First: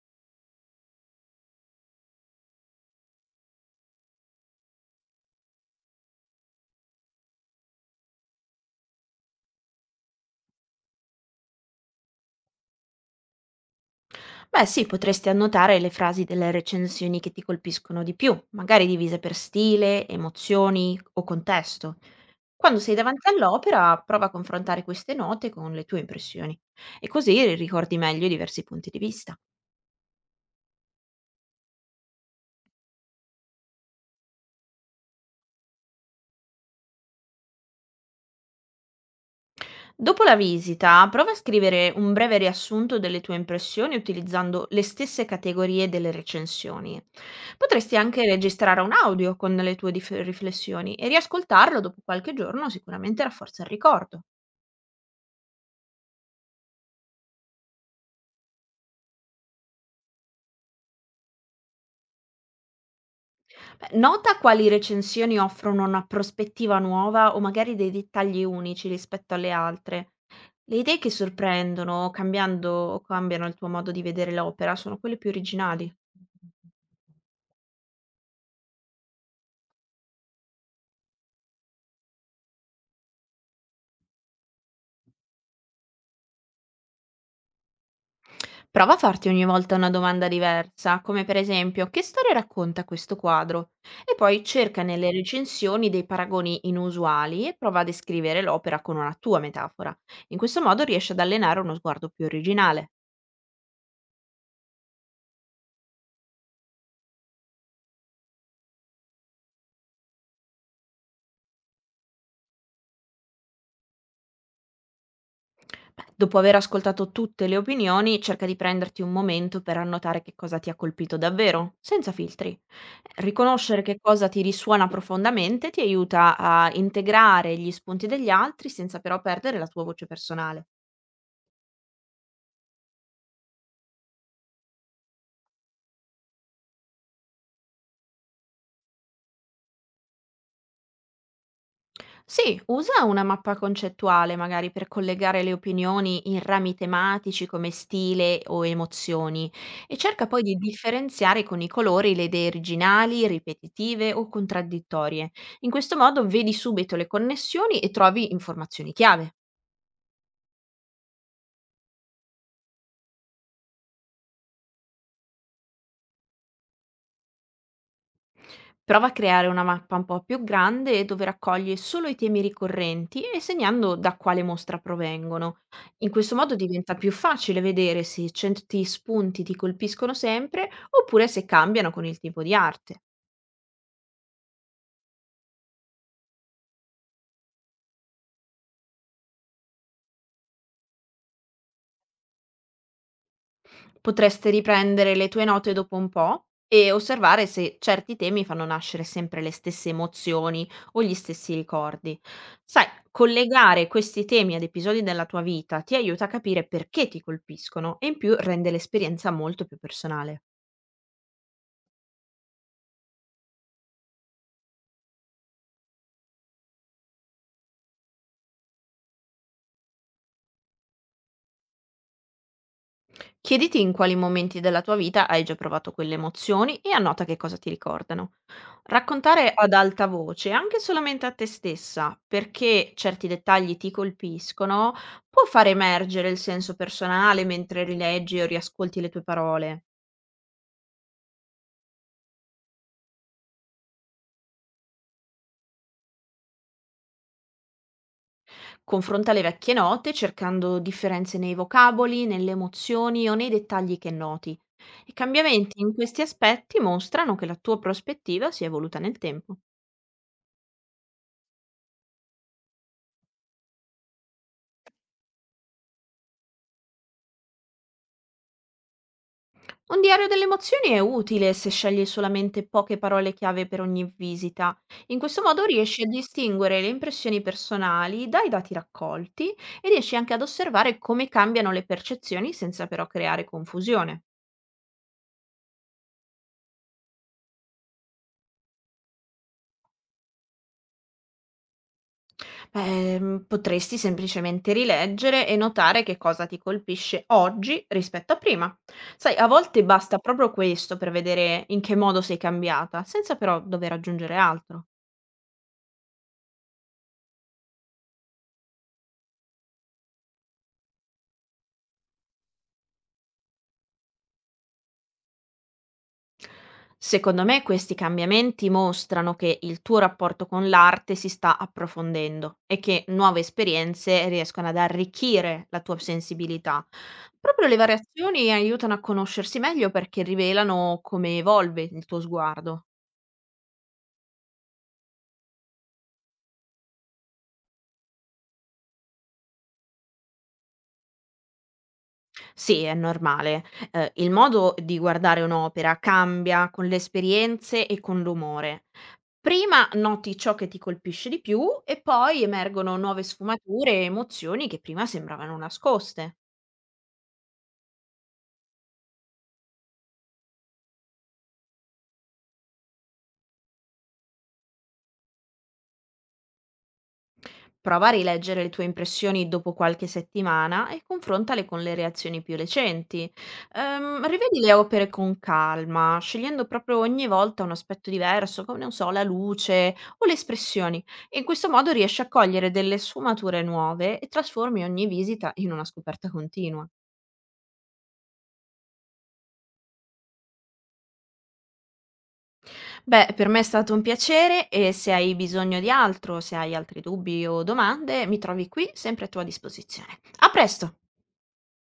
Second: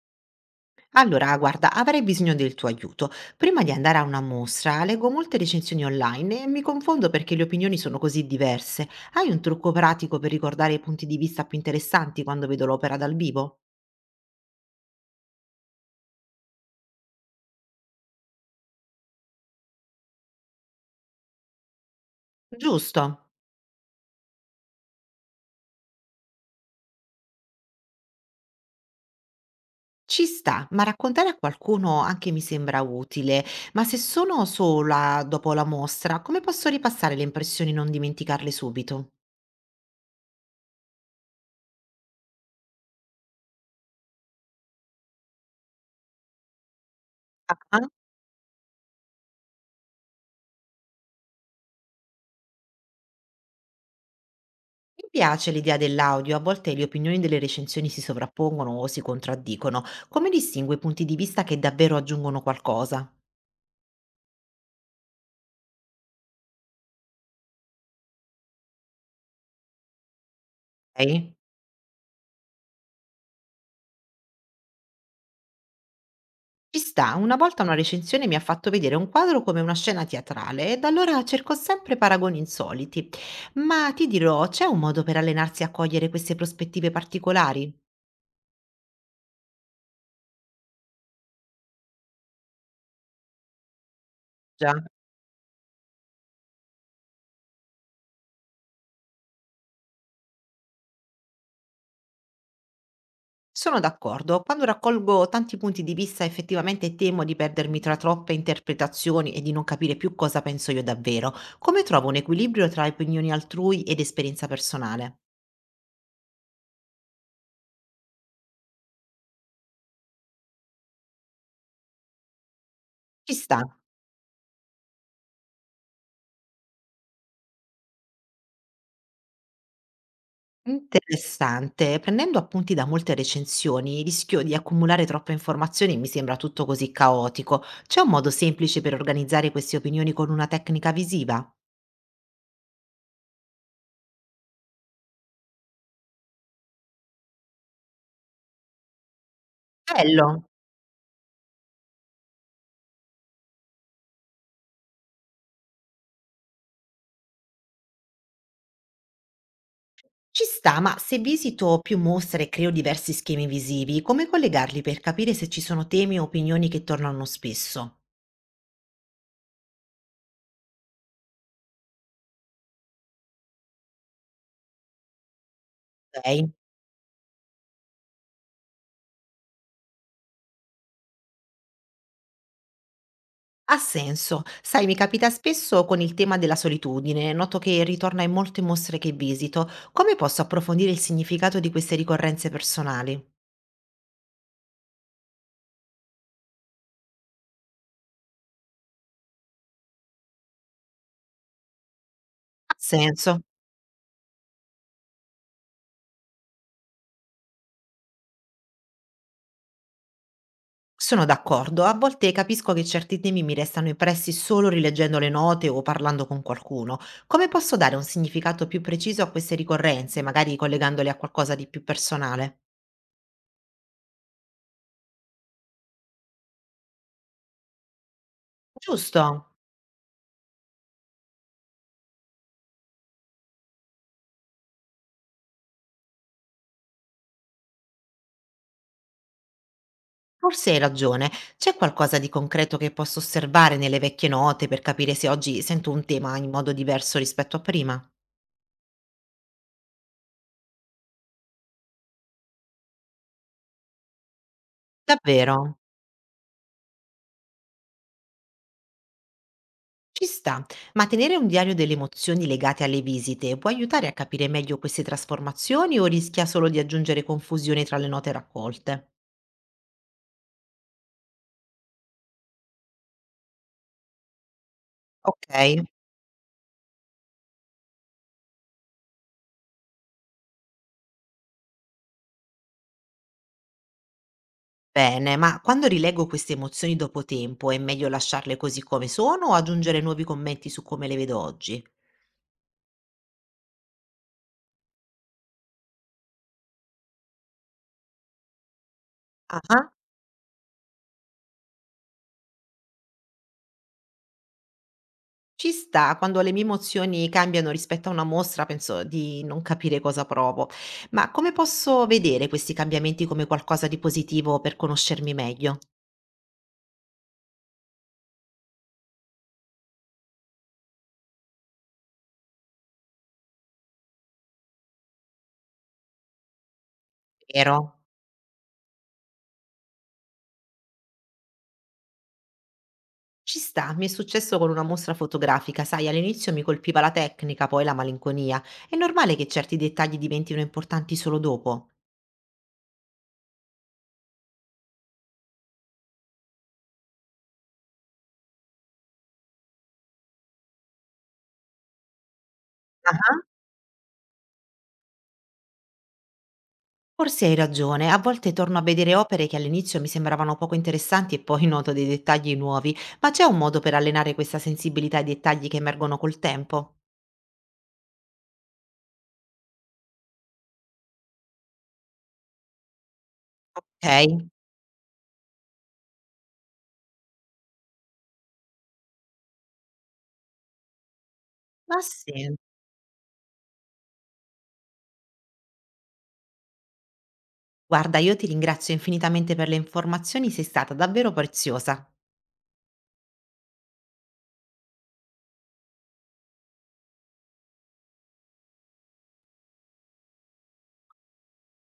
Allora, guarda, avrei bisogno del tuo aiuto. Prima di andare a una mostra, leggo molte recensioni online e mi confondo perché le opinioni sono così diverse. Hai un trucco pratico per ricordare i punti di vista più interessanti quando vedo l'opera dal vivo? Beh, sì, potresti annotare le frasi delle recensioni che ti colpiscono di più, magari divise per stile, emozioni o contesto. Quando sei Giusto. davanti all'opera, prova a confrontare queste note con le tue impressioni e così ricordi meglio i diversi punti di vista. Ci sta, ma raccontare a qualcuno anche mi sembra utile. Ma se sono sola dopo la mostra, come posso ripassare le impressioni e non dimenticarle subito? Dopo la visita, prova a scrivere un breve riassunto delle tue impressioni utilizzando le stesse categorie delle recensioni. Potresti anche registrare un audio con le tue riflessioni e riascoltarlo dopo qualche giorno, sicuramente rafforza il ricordo. Mi piace l'idea dell'audio, a volte le opinioni delle recensioni si sovrappongono o si contraddicono. Come distingo i punti di vista che davvero aggiungono qualcosa? Beh, nota quali recensioni offrono una prospettiva nuova o magari dei dettagli unici rispetto alle altre. Le idee che Ok? sorprendono o cambiando o cambiano il tuo modo di vedere l'opera sono quelle più originali. Ci sta, una volta una recensione mi ha fatto vedere un quadro come una scena teatrale e da allora cerco sempre paragoni insoliti. Ma ti dirò, c'è un modo per allenarsi a cogliere queste prospettive particolari? Prova a farti ogni volta una domanda diversa, come per esempio: che storia racconta questo quadro? E poi Già. cerca nelle recensioni dei paragoni inusuali e prova a descrivere l'opera con una tua metafora. In questo modo riesci ad allenare uno sguardo più originale. Sono d'accordo, quando raccolgo tanti punti di vista effettivamente temo di perdermi tra troppe interpretazioni e di non capire più cosa penso io davvero. Come trovo un equilibrio tra opinioni altrui ed esperienza personale? Beh, dopo aver ascoltato tutte le opinioni, cerca di prenderti un momento per annotare che cosa ti ha colpito davvero, senza filtri. Ci sta. Riconoscere che cosa ti risuona profondamente ti aiuta a integrare gli spunti degli altri senza però perdere la tua voce personale. Interessante, prendendo appunti da molte recensioni, rischio di accumulare troppe informazioni e mi sembra tutto così caotico. C'è un modo semplice per organizzare queste opinioni con una tecnica visiva? Sì, usa una mappa concettuale magari per collegare le opinioni in rami tematici come stile o emozioni, e cerca poi Bello. di differenziare con i colori le idee originali, ripetitive o contraddittorie. In questo modo vedi subito le connessioni e trovi informazioni chiave. Ci sta, ma se visito più mostre e creo diversi schemi visivi, come collegarli per capire se ci sono temi o opinioni che tornano spesso? Prova a creare una mappa un po' più grande dove raccoglie solo i temi ricorrenti, e segnando da quale mostra provengono. In questo Ok. modo diventa più facile vedere se certi spunti ti colpiscono sempre oppure se cambiano con il tipo di arte. Ha senso. Sai, mi capita spesso con il tema della solitudine, noto che ritorna in molte mostre che visito. Come posso approfondire il significato di queste ricorrenze personali? Potresti riprendere le tue note dopo un po' e osservare se certi temi fanno nascere sempre le stesse emozioni o gli stessi ricordi. Ha Sai, senso. collegare questi temi ad episodi della tua vita ti aiuta a capire perché ti colpiscono e in più rende l'esperienza molto più personale. Sono d'accordo, a volte capisco che certi temi mi restano impressi solo rileggendo le note o parlando con qualcuno. Come posso dare un significato più preciso a queste ricorrenze, magari collegandole a qualcosa di più personale? Chiediti in quali momenti della tua vita hai già provato quelle emozioni e annota che cosa ti ricordano. Giusto, Raccontare ad alta voce, anche solamente a te stessa, perché certi dettagli ti colpiscono, può far emergere il senso personale mentre rileggi o riascolti le tue parole. forse hai ragione. C'è qualcosa di concreto che posso osservare nelle vecchie note per capire se oggi sento un tema in modo diverso rispetto a prima? Confronta le vecchie note cercando differenze nei vocaboli, nelle emozioni o nei dettagli che noti. I Davvero? cambiamenti in questi aspetti mostrano che la tua prospettiva si è evoluta nel tempo. Ci sta, ma tenere un diario delle emozioni legate alle visite può aiutare a capire meglio queste trasformazioni o rischia solo di aggiungere confusione tra le note raccolte? Un diario delle emozioni è utile se scegli solamente poche parole chiave per ogni visita. In questo Ok, modo riesci a distinguere le impressioni personali dai dati raccolti e riesci anche ad osservare come cambiano le percezioni senza però creare confusione. bene, ma quando rileggo queste emozioni dopo tempo è meglio lasciarle così come sono o aggiungere nuovi commenti su come le vedo oggi? Beh, potresti semplicemente rileggere e notare che cosa ti colpisce oggi rispetto a prima. Sai, a volte Ah, basta proprio questo per vedere in che modo sei cambiata, senza però dover aggiungere altro. ci sta, quando le mie emozioni cambiano rispetto a una mostra penso di non capire cosa provo, ma come posso vedere questi cambiamenti come qualcosa di positivo per conoscermi meglio? Secondo me questi cambiamenti mostrano che il tuo rapporto con l'arte si sta approfondendo e che nuove esperienze riescono ad arricchire la tua sensibilità. Proprio le Vero? variazioni aiutano a conoscersi meglio perché rivelano come evolve il tuo sguardo. Ci sta, mi è successo con una mostra fotografica, sai, all'inizio mi colpiva la tecnica, poi la malinconia. È normale che certi dettagli diventino importanti solo dopo. Sì, è normale. Il modo di guardare un'opera cambia con le esperienze e con l'umore. Prima noti ciò che ti colpisce di più e poi emergono nuove Ah. sfumature e emozioni che prima sembravano nascoste. Forse hai ragione, a volte torno a vedere opere che all'inizio mi sembravano poco interessanti e poi noto dei dettagli nuovi, ma c'è un modo per allenare questa sensibilità ai dettagli che emergono col tempo? Prova a rileggere le tue impressioni dopo qualche settimana e confrontale con le reazioni più recenti. Ok? Rivedi le opere con calma, scegliendo proprio ogni volta un aspetto diverso, come, non so, la luce o le espressioni. E in questo modo Ma riesci a sì. cogliere delle sfumature nuove e trasformi ogni visita in una scoperta continua. Guarda, io ti ringrazio infinitamente per le informazioni, sei stata davvero preziosa. Beh, per me è stato un piacere, e se hai bisogno di altro, se hai altri dubbi o domande, mi trovi qui sempre a tua disposizione. A presto!